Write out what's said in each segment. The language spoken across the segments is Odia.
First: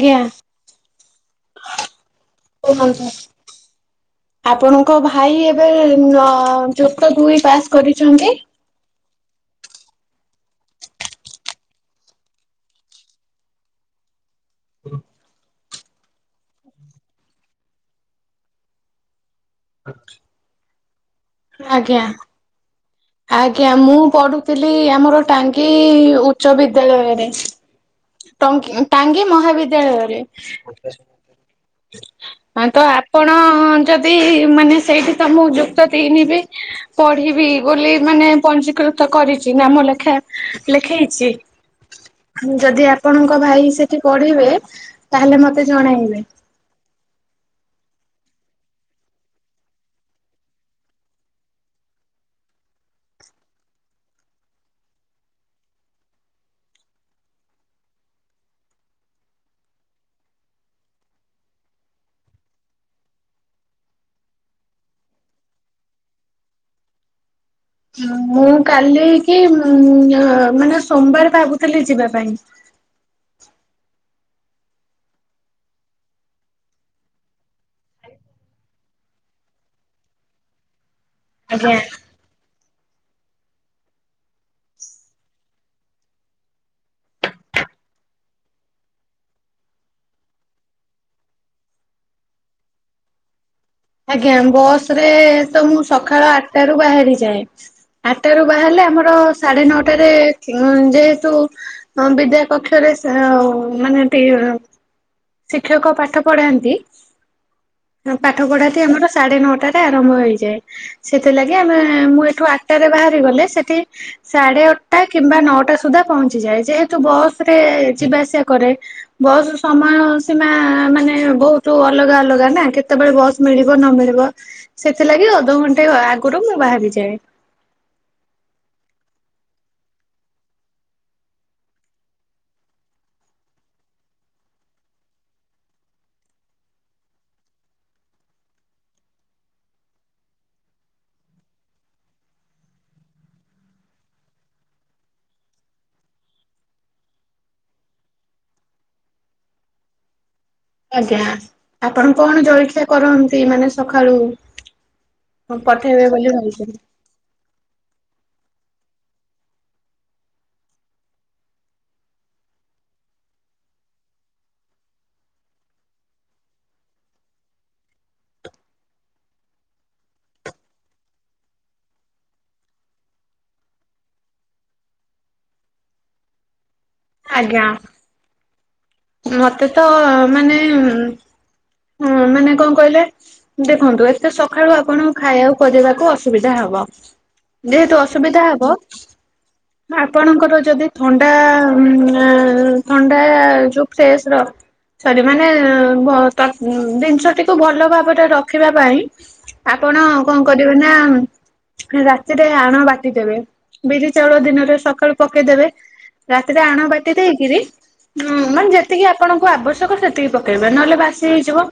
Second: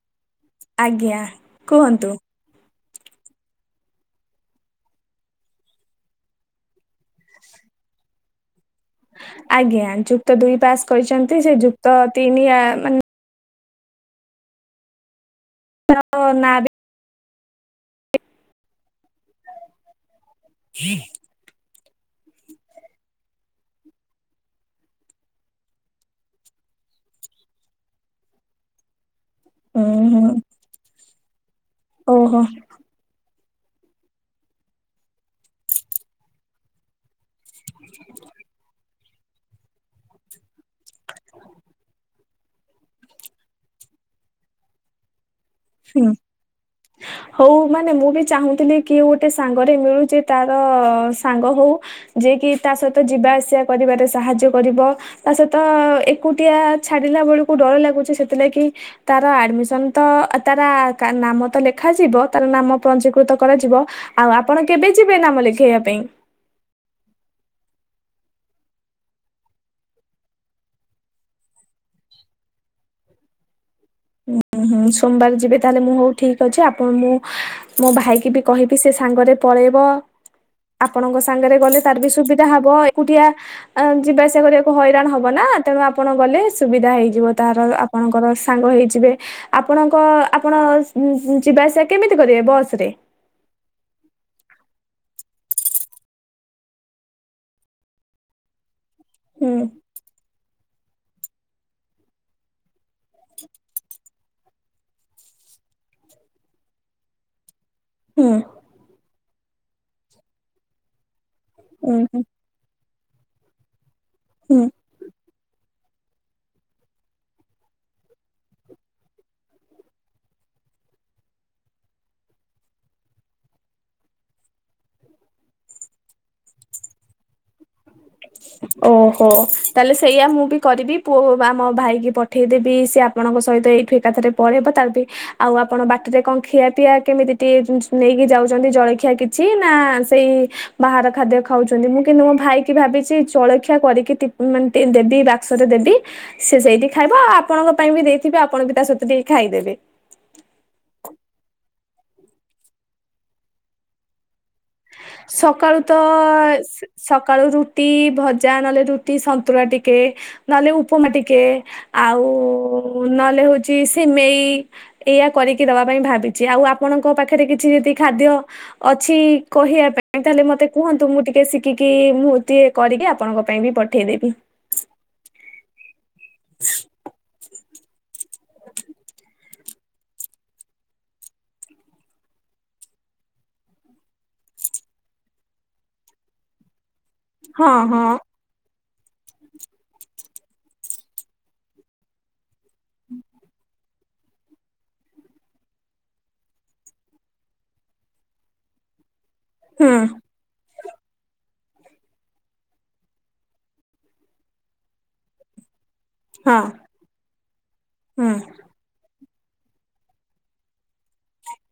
ଆଜ୍ଞା। ଆଜ୍ଞା କୁହନ୍ତୁ। [unintelligible] ଆପଣଙ୍କ ଭାଇ ଏବେ ଅଁ ଯୁକ୍ତ ଦୁଇ ପାସ୍ କରିଚନ୍ତି? ଆଜ୍ଞା ଯୁକ୍ତ ଦୁଇ ପାସ୍ କରିଚନ୍ତି ସେ ଯୁକ୍ତ ତିନି ଆ ମାନେ [inaudible] [inaudible] [inaudible] [inaudible] ଆଜ୍ଞା। ଆଜ୍ଞା ମୁଁ ପଢୁଥିଲି ଆମର ଟାଙ୍ଗି ଉଚ୍ଚ ବିଦ୍ୟାଳୟରେ। ଟଙ୍ଗି ଟାଙ୍ଗି ହୁଁ ମହାବିଦ୍ୟାଳୟରେ। ହୁଁ ଓହୋ। ହଁ ତ ଆପଣ ଯଦି ମାନେ ସେଇଠି ତ ମୁଁ ଯୁକ୍ତ ତିନି ବି ପଢିବି। ବୋଲି ମାନେ ପଞ୍ଜୀକୃତ କରିଛି ନାମ ଲେଖା ଲେଖେଇଛି। ଯଦି ଆପଣଙ୍କ ଭାଇ ସେଠି ପଢିବେ ତାହେଲେ ମତେ ହୁଁ ଜଣାଇବେ। [inaudible] ହଉ ମାନେ ମୁଁ ବି ଚାହୁଁଥିଲି କିଏ ଗୋଟେ ସାଙ୍ଗରେ ମିଳୁଛି ତାର ସାଙ୍ଗ ହଉ। ଯିଏ କିି ତା ସହିତ ଯିବା ଆସିବା କରିବାରେ ସାହାଯ୍ୟ କରିବ। ଆ ସେତ ଏକୁଟିଆ ଛାଡିଲା ବେଳକୁ ଡର ଲାଗୁଛି ସେଥିଲାଗି ତାର ଆଡମିସନ ତ ଆ ତାର ଆ କା ନାମ ତ ଲେଖାଯିବ ତାର ନାମ ପଞ୍ଜୀକୃତ କରାଯିବ। ଆଉ ଆପଣ କେବେ ଯିବେ ନାମ ଲେଖେଇବା ପାଇଁ। ହ ମୁଁ କାଲି କି ମ ନ ମାନେ ସୋମବାର ଭାବୁଥିଲି ଯିବା ପାଇଁ। ଉଁ ହୁଁ ସୋମବାର ଯିବେ ତାହେଲେ ମୁଁ ହଉ ଠିକ ଅଛି ଆପଣ ମୁଁ ମୋ ଭାଇକି ବି କହିବି ସେ ସାଙ୍ଗରେ ପଳେଇବ ଆପଣଙ୍କ ସାଙ୍ଗରେ ଆଜ୍ଞା। ଗଲେ ତାର ବି ସୁବି ତଧା ହବ ଏକୁଟିଆ ଆ ଯିବା ଆସିଆ କରିବାକୁ ହଇରାଣ ହବ ନା ତେଣୁ ଆପଣ ଗଲେ ସୁବିଧା ହେଇଯିବ ତାର ଆପଣଙ୍କର ସାଙ୍ଗ ହେଇ ଯିବେ ଆପଣଙ୍କ ଆପଣ ସ ସ ଯିବା ଆସିବା କେମିତି କରିବେ ବସ ରେ ଆଜ୍ଞା ବସ ରେ ତ ମୁଁ ସକାଳ ଆଟା ରୁ ବାହାରିଯାଏ। ଆଠରୁ ବାହାରିଲେ ଆମ ର ହୁଁ ସାଢେ ନଅଟାରେ ଅ ଯେହେତୁ ହଁ ବିଦ୍ୟା କକ୍ଷରେ ସ ଆଉ ମାନେ [unintelligible] ଶିକ୍ଷକ ପାଠ ପଢାନ୍ତି, ହଁ ହୁଁ ପାଠ ପଢା ନ୍ତି ଆମର ସାଢେ ନଅଟାରେ ଆରମ୍ଭ ହେଇଯାଏ। ସେଥିଲାଗି ଆମେ ଉଁ ହୁଁ। ଠୁ ଆଠଟା ରେ ବାହାରି ଗଲେ ସେଠି ହୁଁ ସାଢେ ଅ ଟା କିମ୍ବା ନଅଟା ସୁଦ୍ଧା ପହଞ୍ଚିଯାଏ ଯେହେତୁ ବସ ରେ ଯିବା ଆସିବା କରେ। ବସ୍ ସମୟ ସୀମା ମାନେ ବହୁତ ଅଲଗା ଅଲଗା ନା କେତେବେଳେ ବସ୍ ମିଳିବ ନ ମିଳିବ। ସେଥିଲାଗି ଅଧଘଣ୍ଟେ ଆଗରୁ ମୁଁ ବାହାରିଯାଏ। ଓହୋ ତାହେଲେ ସେଇଆ ମୁଁ ବି କରିବି। ପୁଅ ବା ମୋ ଭାଇକି ପଠେଇଦେବି ସେ ଆ ଆପଣଙ୍କ ସହିତ ଏଇଠୁ ଏକାଥରେ ପଳେଇବ ତାର ବି ଆଉ ଆପଣ ବାଟିରେ କଣ ଖିଆ ପିଆ କେମିତି ଟି ଉଁ ନେଇକି ଯାଉଛନ୍ତି ଜଳଖିଆ କିଛି ନା ସେଇ ବାହାର ଖାଦ୍ୟ ଖାଉଛନ୍ତି। ମୁଁ କିନ୍ତୁ ମୋ ଭାଇ କି ଭାବି ଛି ଜଳଖିଆ କରିକି ଟି ମାନେ ଦେବି ବାକ୍ସରେ ଦେବି। ସେ ସେଇଠି ଖାଇବ ଆଉ ଆପଣଙ୍କ ପାଇଁ ବି ଦେଇଥିବି ଆପଣ ବି ତା ସହିତ ଟିକେ ଖାଇଦେବେ। ଆଜ୍ଞା। ଆପଣ କଣ ଜଳଖିଆ କରନ୍ତି ମାନେ ସକାଳୁ? ସକାଳୁ ତ ପଠେଇବେ ବୋଲି ଭାବିଛନ୍ତି ସ ସକାଳୁ ରୁଟି ଭଜା ନହେଲେ ରୁଟି ସନ୍ତୁଳା ଟିକେ। ନହେଲେ ଉପମା ଟିକେ, ଆଉ ନହେଲେ ହଉଛି ସିମେଇ। ଏଇଆ କରିକି ଦବା ପାଇଁ ଭାବିଛି ଆଉ ଆପଣଙ୍କ ପାଖରେ କିଛି ଯଦି ଖାଦ୍ୟ ଅଛି କହିଆ [unintelligible] ତାହେଲେ ମତେ କୁହନ୍ତୁ ମୁଁ ଟିକେ ଶିଖିକି ମୁଁ ଟିକେ କରିକି ଆପଣଙ୍କ ପାଇଁ ବି ପଠେଇଦେବି। ଆଜ୍ଞା। ମତେ ତ ମାନେ ଉଁ ମାନେ କଣ କହିଲେ? ଦେଖନ୍ତୁ ଏତେ ସକାଳୁ ଆପଣଙ୍କୁ ଖାଇବାକୁ କରିବାକୁ ଅସୁବିଧା ହେବ। ହଁ ଯେହେତୁ ହଁ ଅସୁବିଧା ହେବ ଆପଣଙ୍କର ଯଦି ଥଣ୍ଡା ଉଁ ଏଁ ଥଣ୍ଡା ଯୋଉ ଫ୍ରେଶ ର ସରି ମାନେ ଭ ତ ଜିନିଷଟିକୁ ଭଲ ଭାବରେ ରଖିବା ପାଇଁ ହୁଁ ଆପଣ କଣ କରିବେ ନା ରାତିରେ ଆଣ ବାଟିଦେବେ। ବିରି ଚାଉଳ ଦିନରେ ସକାଳୁ ପକେଇଦେବେ। ହଁ ରାତିରେ ଆଣ ବାଟି ଦେଇକିରି ହୁଁ ଉଁ ମାନେ ଯେ ଯେତିକି ଆପଣଙ୍କୁ ଆବଶ୍ୟକ ସେତିକି ପକେଇବେ ନହେଲେ ବାସି ହେଇଯିବ।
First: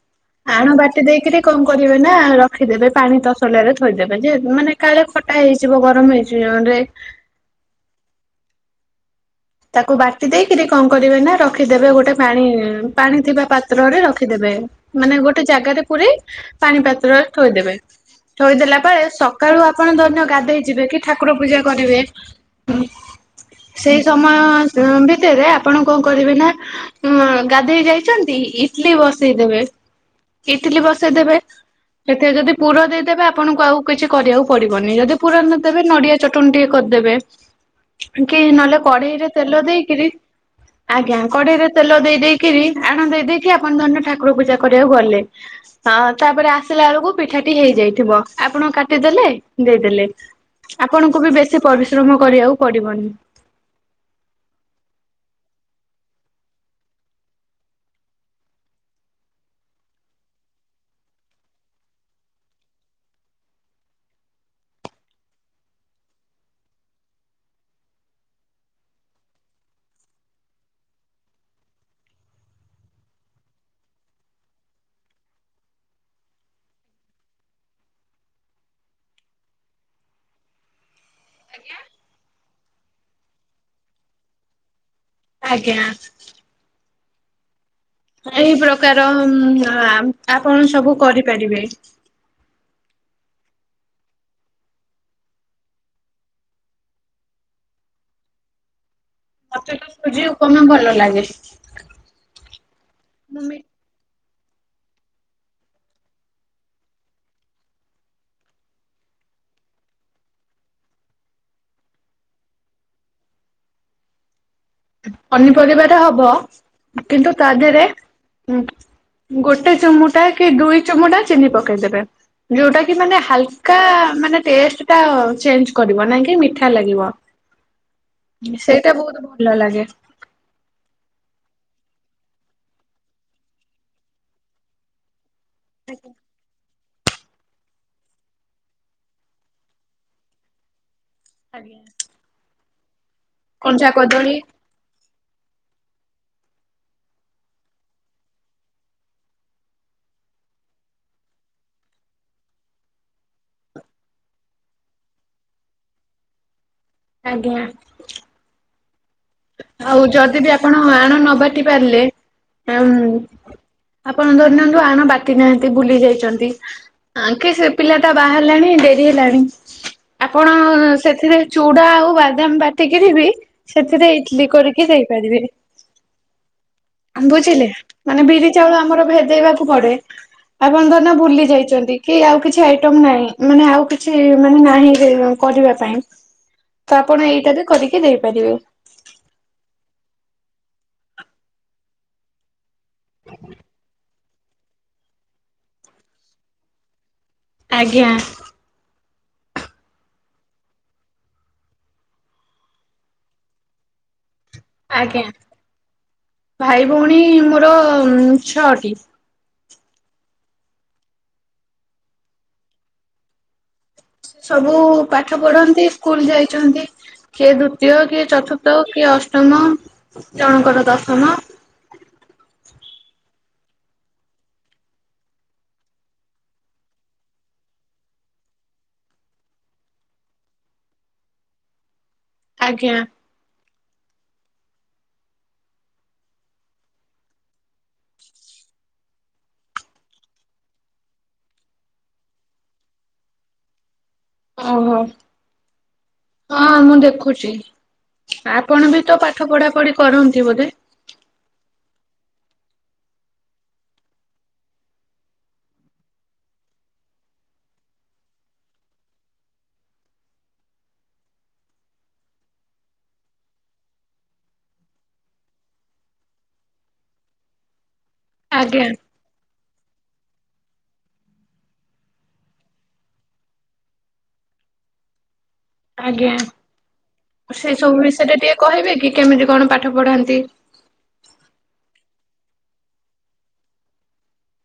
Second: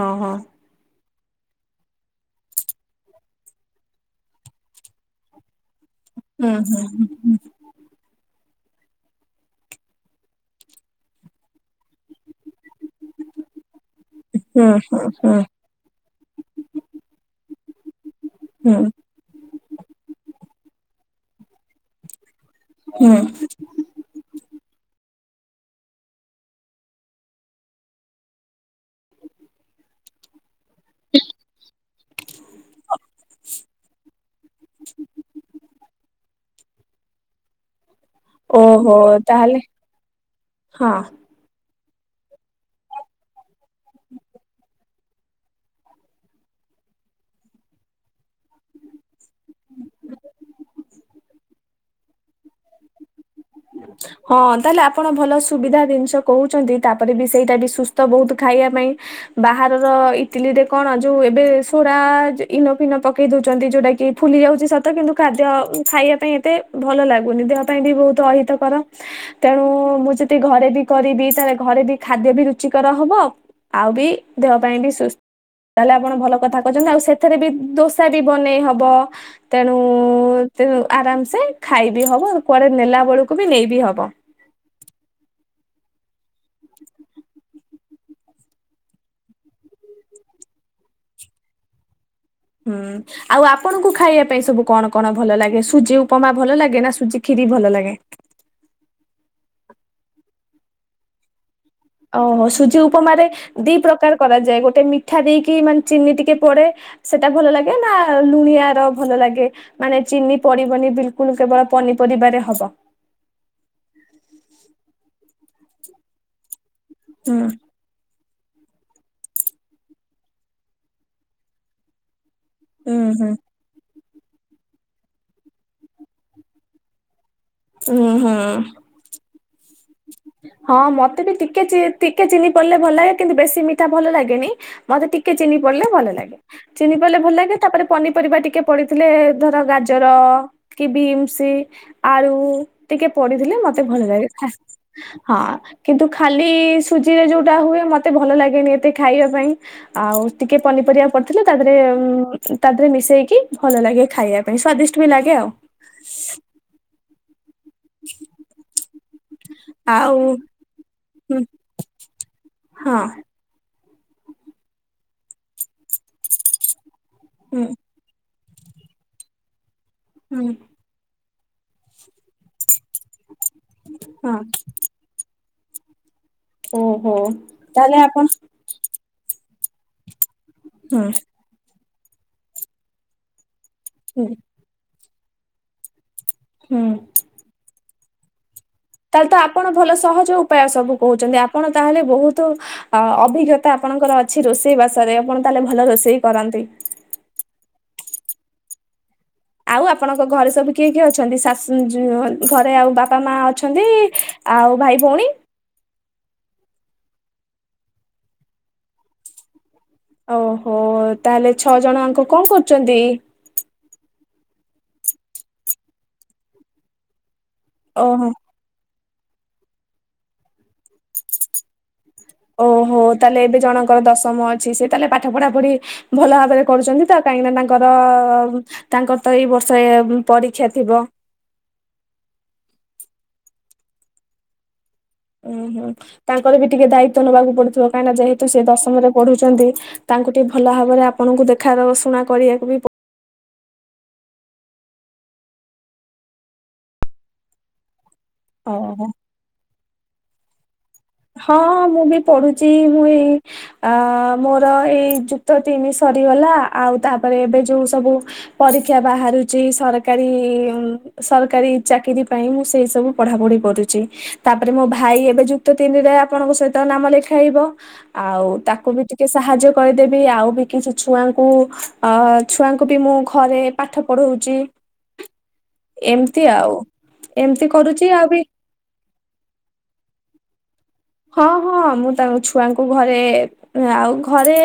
ଓହୋ। ଆଣ ବାଟି ଦେଇକିରି କଣ କରିବେ ନା ରଖିଦେବେ ପାଣି ତସଲାରେ ଥୋଇଦେବେ ଯେ ମାନେ କାଳେ ଖଟା ହେଇଯିବ ଗରମ ହେଇଚି ହୁଁ ହୁଁ ଜୋରରେ। ତାକୁ ବାଟି ଦେଇକିରି କଣ କରିବେ ନା ରଖିଦେବେ ଗୋଟେ ପାଣି ପାଣି ଥିବା ପା ତ୍ର ରେ ରଖିଦେବେ ହୁଁ ହୁଁ ମାନେ ହୁଁ ଗୋଟେ ଜାଗା ରେ ପୁରେଇ ପାଣି ପାତ୍ର ରେ ଥୋଇଦେବେ। ହୁଁ ଥୋଇଦେଲା ପରେ ସକାଳୁ ଆପଣ ଧରି ନିଅ ଗାଧେଇ ଯିବେ କି ଠାକୁର ପୂଜା କରିବେ। ହୁଁ। ସେଇ ସମୟ ଉଁ ଭିତରେ ଆପଣ କଣ କରିବେ ନା ଉଁ ଗାଧେଇ ଯାଇଛନ୍ତି ଇଟଲିି ବସେଇ ଦେବେ, ଇଟଲିି ବସେଇଦେବେ ସେଥିରେ ଯଦି ପୁର ଦେଇଦେବେ ଆପଣଙ୍କୁ ଆଉ କିଛି କରିବାକୁ ପଡିବନି ଯଦି ପୁର ନଦେବେ ନଡିଆ ଚଟ୍ ଟନି ଟିକେ କରିଦେବେ କି ନହେଲେ ଓହୋ କଢେଇରେ ତାହେଲେ ତେଲ ଦେଇକରି ହଁ ଆଜ୍ଞା କଢେଇରେ ତେଲ ଦେଇ ଦେଇକିରି ଆଣ ଦେଇ ଦେଇକି ଆପଣ ଧରି ନିଅ ଠାକୁର ପୂଜା କରିବାକୁ ଗଲେ। ହ ତାପରେ ଆସିଲା ବେଳକୁ ପିଠାଟି ହେଇଯାଇଥିବ ଆପଣ କାଟିଦେଲେ ଦେଇଦେଲେ। ଆପଣଙ୍କୁ ବି ବେଶୀ ପରିଶ୍ରମ କରିବାକୁ ପଡିବନି। ଆ ହଁ ତାହେଲେ ଆପଣ ଭଲ ସୁବିଧା ଜିନିଷ କହୁଛନ୍ତି ତାପରେ ବି ସେଇଟା ବି ସୁସ୍ଥ ବହୁତ ଖାଇବା ପାଇଁ। ବାହାରର ଇଟିଲି ରେ କଣ ଯୋଉ ଏବେ ସୋଡା ଇନୋ ଫିନୋ ପକେଇ ଦଉଛନ୍ତି ଯୋଉଟା କି ଫୁଲି ଯାଉଛି ସତ କିନ୍ତୁ ଖାଦ୍ୟ ଖାଇବା ପାଇଁ ଏତେ ଭଲ ଲାଗୁନି ଦେହ ପାଇଁ ବି ବହୁତ ଅହିତ। କର ତେଣୁ ମୁଁ ଯଦି ଘରେ ବି କରିବି ତାହେଲେ ଘରେ ବି ଖାଦ୍ୟ ବି ରୁଚିକର ହବ। ଆଉ ବି ଦେହ ପାଇଁ ବି ସୁସ୍। ତାହେଲେ ଆପଣ ଭଲ କଥା କହିଁଛନ୍ତି ଆଉ ସେଥିରେ ବି ଦୋସା ବି ବନେଇ ହବ। ତେଣୁ ତେଣୁ ଆରାମ ସେ ଖାଇବି ହବ କୁଆଡେ ନେଲା ବେଳକୁ ବି ନେଇବି ହବ। ଆଜ୍ଞା। ଏଇ ପ୍ରକାର ଆପଣ ସବୁ କରିପାରିବେ। ହୁଁ। ଆଉ ଆପଣଙ୍କୁ ଖାଇବା ପାଇଁ ସବୁ କଣ କଣ ଭଲ ଲାଗେ ସୁଜି ଉପମା ଭଲ ଲାଗେ ନା ସୁଜି ଖିରି ଭଲ ଲାଗେ? ମତେ ତ ସୁଝି ଉପମା ଭଲ ଲାଗେ। ଓହୋ ସୁଜି ଉପମାରେ ମି ଦି ପ୍ରକାର କରାଯାଏ ଗୋଟେ ମିଠା ଦେଇକି ମାନେ ଚିନି ଟିକେ ପଡେ ସେଟା ଭଲ ଲାଗେ ନା ଲୁଣିଆ ର ଭଲ ଲାଗେ? ମାନେ ଚିନି ପଡିବନି ବିଲକୁଲ କେବଳ ପନିପରିବାରେ ହବ। ପନିପରିବାରେ ହବ କିନ୍ତୁ ହୁଁ ତା ଦେହରେ ହଁ ଗୋଟେ ଚୁମୁଟାଏ କି ଦୁଇ ଚୁମୁଟା ଚିନି ପକେଇଦେବେ। ଯୋଉଟା କି ହୁଁ ମାନେ ହୁଁ। ହାଲକା ମାନେ ଟେଷ୍ଟ ଟା ଚେଞ୍ଜ କରିବ ନାଇଁ କି ମିଠା ଲାଗିବ। ହୁଁ ହୁଁ। ଏଟା ବହୁତ ଭଲ ଲାଗେ। ହଁ ମତେ ବି ଟିକେ ଚି ଟିକେ ଚିନି ପଇଲେ ଭଲ ଲାଗେ କିନ୍ତୁ ବେଶୀ ମିଠା ଭଲ ଲାଗେନି। ମତେ ଟିକେ ଚିନି ପଡିଲେ ଭଲ ଲାଗେ। ଚିନି ପଇଲେ ଭଲ ଲାଗେ ତାପରେ ପନିପରିବା ଟିକେ ପଡିଥିଲେ ଧର ଗାଜର କି ବିମ୍ ସି ଆଳୁ ଟିକେ ପଡିଥିଲେ ମତେ କଞ୍ଚା ଭଲ ଲାଗେ। କଦଳୀ ହଁ କିନ୍ତୁ ଖାଲି ସୁଜିରେ ଯୋଉଟା ହୁଏ ମତେ ଭଲ ଲାଗେନି ଏତେ ଖାଇବା ପାଇଁ। ଆଉ ଟିକେ ପନିପରିବା ପଡିଥିଲେ ତା ଦେହରେ ତା ଦେହରେ ମିଶେଇକି ଭଲ ଲାଗେ ଖାଇବାକୁ। ପାଇଁ ସ୍ଵାଦିଷ୍ଟ ବି ଲାଗେ ଆଉ। ଆଜ୍ଞା। ଆଉ ଯଦି ବି ଆପଣ ଆଣ ନ ହୁଁ ବାଟି ପାରିଲେ ହଁ। ଉଁ ଆପଣ ଧରି ନିଅନ୍ତୁ ଆଣ ବାଟି ନାହାନ୍ତି ଭୁଲି ଯାଇଛନ୍ତି କି ହୁଁ ସେ ପିଲା ତା ବାହାରିଲାଣି ଡେରି ହେଲାଣି ହୁଁ ଆପଣ ସେଥିରେ ଚୁଡା ଆଉ ବାଦାମ ବାଟିକିରି ବି ସେଥିରେ ହଁ ଇଟଲି କରିକି ଦେଇପାରିବେ। ଓହୋ ବୁଝିଲେ ତାହେଲେ ଆପଣ ମାନେ ବିରି ଚାଉଳ ଆମର ଭେଦେଇବାକୁ ପଡେ ଆପଣଙ୍କ ହୁଁ ଧରି ନିଅ ଭୁଲି ଯାଇଛନ୍ତି କି ଆଉ କିଛି ଆଇଟମ ନାହିଁ ମାନେ ଆଉ କିଛି ହୁଁ ମାନେ ନାହିଁ କରିବା ପାଇଁ ହୁଁ। ତ ଆପଣ ଏଇଟାବି କରିକି ଦେଇପାରିବ। ତାହେଲେ ତ ଆପଣ ଭଲ ସହଜ ଉପାୟ ସବୁ କହୁଛନ୍ତି ଆପଣ ତାହେଲେ ବହୁତ ଅ ଅଭିଜ୍ଞତା ଆପଣଙ୍କର ଅଛି ରୋଷେଇ ବାସରେ ଆପଣ ତାହେଲେ ଭଲ ରୋଷେଇ କରନ୍ତି। ଆଜ୍ଞା। ଆଉ ଆପଣଙ୍କ ଘରେ ସବୁ କିଏ କିଏ ଅଛନ୍ତି ଶାଶୁ ଝିଅ ଘରେ ଆଉ ବାପା ମା ଅଛନ୍ତି? ଆଉ ଭାଇ ଆଜ୍ଞା ଭଉଣୀ ଭାଇ ଭଉଣୀ ମୋର ଉଁ ଛଅଟି। ଓ ହୋ ତାହେଲେ ଛଅଜଣ ଆଙ୍କ କଣ କରୁଚନ୍ତି? ସେ ସବୁ ପାଠ ପଢନ୍ତି ସ୍କୁଲ ଯାଇଚନ୍ତି କିଏ ଦୁତୀୟ କିଏ ଓହୋ ଚଥୁ ତ କିଏ ଅଷ୍ଟମ ଜଣଙ୍କର ଦଶମ। ଓ ହୋ ତାହେଲେ ଏବେ ଜଣଙ୍କର ଦଶମ ଅଛି ସେ ତାହେଲେ ପାଠ ପଢା ପଢି ଭଲ ଭାବରେ କରୁଚନ୍ତି ତ କାଇଁକିନା ତାଙ୍କର ତାଙ୍କର ତ ଏଇ ବର୍ଷା ଏ ପରୀକ୍ଷା ଥିବ। ଆଜ୍ଞା। ଉଁ ହୁଁ ତାଙ୍କର ବି ଟିକେ ଦାୟିତ୍ୱ ନବାକୁ ପଡୁଥିବ କାହିଁକି ନା ଯେହେତୁ ସେ ଦଶମରେ ପଢୁଛନ୍ତି। ତାଙ୍କୁ ଟିକେ ଭଲ ଭାବରେ ଆପଣଙ୍କୁ ଦେଖାର ଶୁଣା କରିଆକୁ ବି ପ ଓ ହୋ ହଁ ମୁଁ ଦେଖୁଚି। ଆପଣ ଓହୋ ବି ତ ପାଠ ପଢା ପଢି କରନ୍ତି ବୋଧେ। ହଁ ମୁଁ ବି ପଢୁଚି ମୁଁ ଏଇ ଆ ମୋର ଏଇ ଯୁକ୍ତ ତିନି ସରିଗଲା ଆଉ ତାପରେ ଏବେ ଯୋଉ ସବୁ ପରୀକ୍ଷା ବାହାରୁଚି ସରକାରୀ ଉଁ ସରକାରୀ ଚାକିରି ପାଇଁ ମୁଁ ସେଇ ସବୁ ପଢା ପଢି କରୁଚି ତାପରେ ମୋ ଭାଇ ଏବେ ଯୋ ଯୁକ୍ତ ତିନିରେ ଆପଣଙ୍କ ସହିତ ନାମ ଲେଖାଇବ ଆଉ ଆଜ୍ଞା ତାକୁ ବି ଟିକେ ସାହାଯ୍ୟ କରିଦେବି ଆଉ ବି କିଛି ଛୁଆଙ୍କୁ ଅ ଛୁଆଙ୍କୁ ବି ମୁଁ ଘରେ ପାଠ ପଢଉଚି ଆଜ୍ଞା ଏମତି ଆଉ ଏମତି ସେ ସବୁ କରୁଚି ଆଉ ବିଷୟରେ ବି ଟିକେ କହିବେ କି କେମିତି କଣ ପାଠ ପଢ଼ାନ୍ତି? ହଁ ହଁ ମୁଁ ତାଙ୍କ ଛୁଆଙ୍କୁ ଘରେ ଆଉ ଘରେ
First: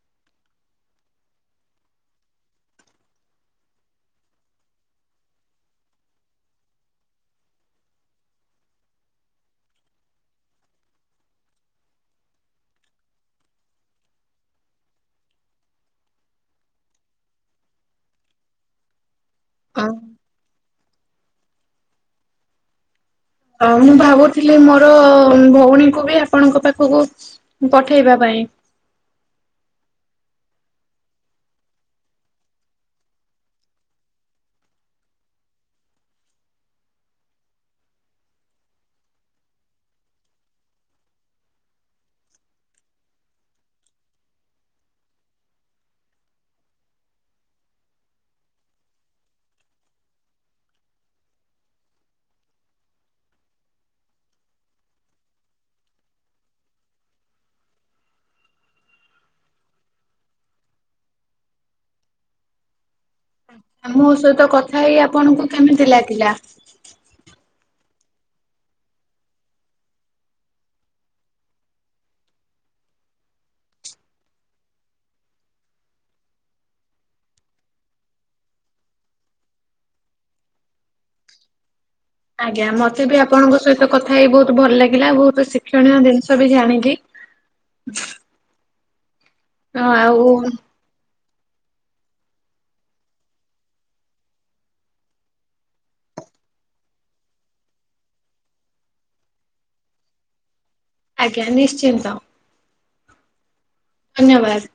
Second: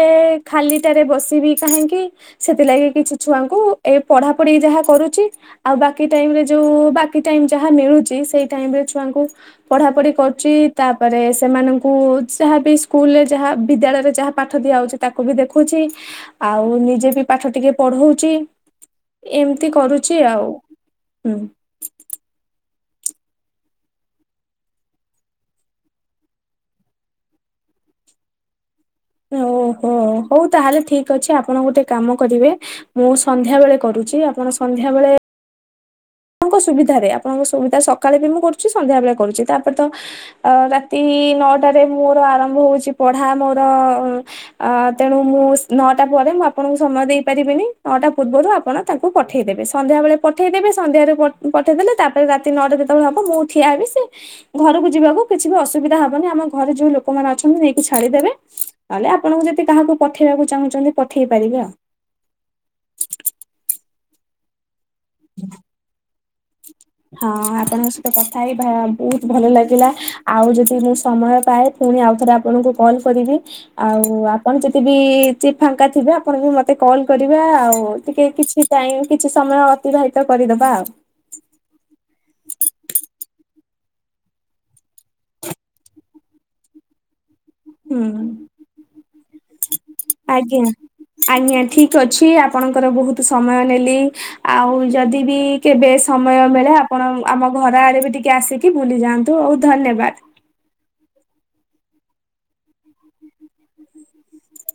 ଖାଲିଟାରେ ବସିବି କାହିଁକି। ସେଥିଲାଗି କିଛି ଛୁଆଙ୍କୁ ଏ ପଢା ପଢି ଯାହା କରୁଚି। ଆଉ ବାକି ଟାଇମ୍ ରେ ଯୋଉ ବାକି ଟାଇମ୍ ଯାହା ମିଳୁଚି ସେଇ ଟାଇମ୍ ରେ ଛୁଆଙ୍କୁ ପଢା ପଢି କରୁଚି ତା ପରେ ସେମାନଙ୍କୁ ଯାହା ବି ସ୍କୁଲରେ ଯାହା ବିଦ୍ୟାଳୟରେ ଯାହା ପାଠ ଦିଆ ହଉଚି ତାକୁ ବି ଦେଖୁଚି। ଆଉ ନିଜେ ବି ପାଠ ଟିକେ ପଢଉଚି। ଏମତି ହଁ କରୁଚି ଆଉ ହୁଁ। ଆଉ ମୁଁ ଭାବୁଥିଲି ମୋର ଭଉଣୀଙ୍କୁ ବି ଆପଣଙ୍କ ପାଖୁକୁ ପଠେଇବା ପାଇଁ। ଓ ହୋ ହଉ ତାହେଲେ ଠିକ୍ ଅଛି ଆପଣ ଗୋଟେ କାମ କରିବେ। ମୁଁ ସନ୍ଧ୍ୟାବେଳେ କରୁଚି ଆପଣ ସନ୍ଧ୍ୟାବେଳେ ଆପଣଙ୍କ ସୁବିଧାରେ ଆପଣଙ୍କ ସୁବିଧା ସକାଳେ ବି ମୁଁ କରୁଚି ସନ୍ଧ୍ୟାବେଳେ କରୁଚି ତାପରେ ତ ଅ ରାତି ନଅଟାରେ ମୋର ଆରମ୍ଭ ହଉଚି ପଢା ମୋର ଆ ତେଣୁ ମୁଁ ନଅଟା ପରେ ମୁଁ ଆପଣଙ୍କୁ ସମୟ ଦେଇପାରିବିନି ନଅଟା ପୂର୍ବରୁ ଆପଣ ତାଙ୍କୁ ପଠେଇଦେବେ ସନ୍ଧ୍ୟାବେଳେ ପଠେଇଦେବେ ସନ୍ଧ୍ୟାରେ ପ-ପଠେଇଦେଲେ ତାପରେ ରାତି ନଅଟା ଯେତବଳେ ହବ ମୁଁ ଠିଆ ହେବି ସେ ଘରୁକୁ ଯିବାକୁ କିଛି ବି ଅସୁବିଧା ହବନି ଆମ ଘରେ ଯୋଉ ଲୋକମାନେ ଅଛନ୍ତି ନେଇକି ଛାଡିଦେବେ। ତାହେଲେ ଆପଣଙ୍କୁ ଯଦି କାହାକୁ ପଠେଇବାକୁ ଚାହୁଁଚନ୍ତି ପଠେଇ ପାରିବେ ଆଉ। ଉଁ ଆଉ ମୋ ସହିତ କଥା ହେଇ ଆପଣଙ୍କୁ କେମିତି ଲାଗିଲା? ହଁ ଆପଣଙ୍କ ସହିତ କଥା ହେଇ ଭା ବହୁତ ଭଲ ଲାଗିଲା ଆଉ ଯଦି ମୁଁ ସମୟ ପାଏ ପୁଣି ଆଉ ଥରେ ଆପଣଙ୍କୁ କଲ୍ କରିବି। ଆଉ ଆପଣ ଯଦି ବି ଚି ଫାଙ୍କା ଥିବେ ଆପଣ ବି ମତେ କଲ୍ କରିବେ ଆଉ ଟିକେ କିଛି ଟାଇମ୍ କିଛି ସମୟ ଅତିବାହିତ କରିଦବା ଆଉ। ଆଜ୍ଞା ମତେ ବି ଆପଣଙ୍କ ସହି ତ କଥା ହେଇ ବହୁତ ଭଲ ଲାଗିଲା ବହୁତ ଶିକ୍ଷଣୀୟ ଜିନିଷ ବି ଜାଣିିଲି। ହୁଁ ହଁ ଆଉ ଆଜ୍ଞା। ଆଜ୍ଞା ଠିକ ଅଛି ଆପଣଙ୍କର ବହୁତ ସମୟ ନେଲି। ଆଉ ଯଦି ବି କେବେ ସମୟ ମିଳେ ଆପଣ ଆମ ଘର ଆଡେ ବି ଟିକେ ଆସି ବୁଲି ଯାଆନ୍ତୁ ହଉ ଧନ୍ୟବାଦ। ଆଜ୍ଞା ନିଶ୍ଚିନ୍ତ। ହ ଧନ୍ୟବାଦ।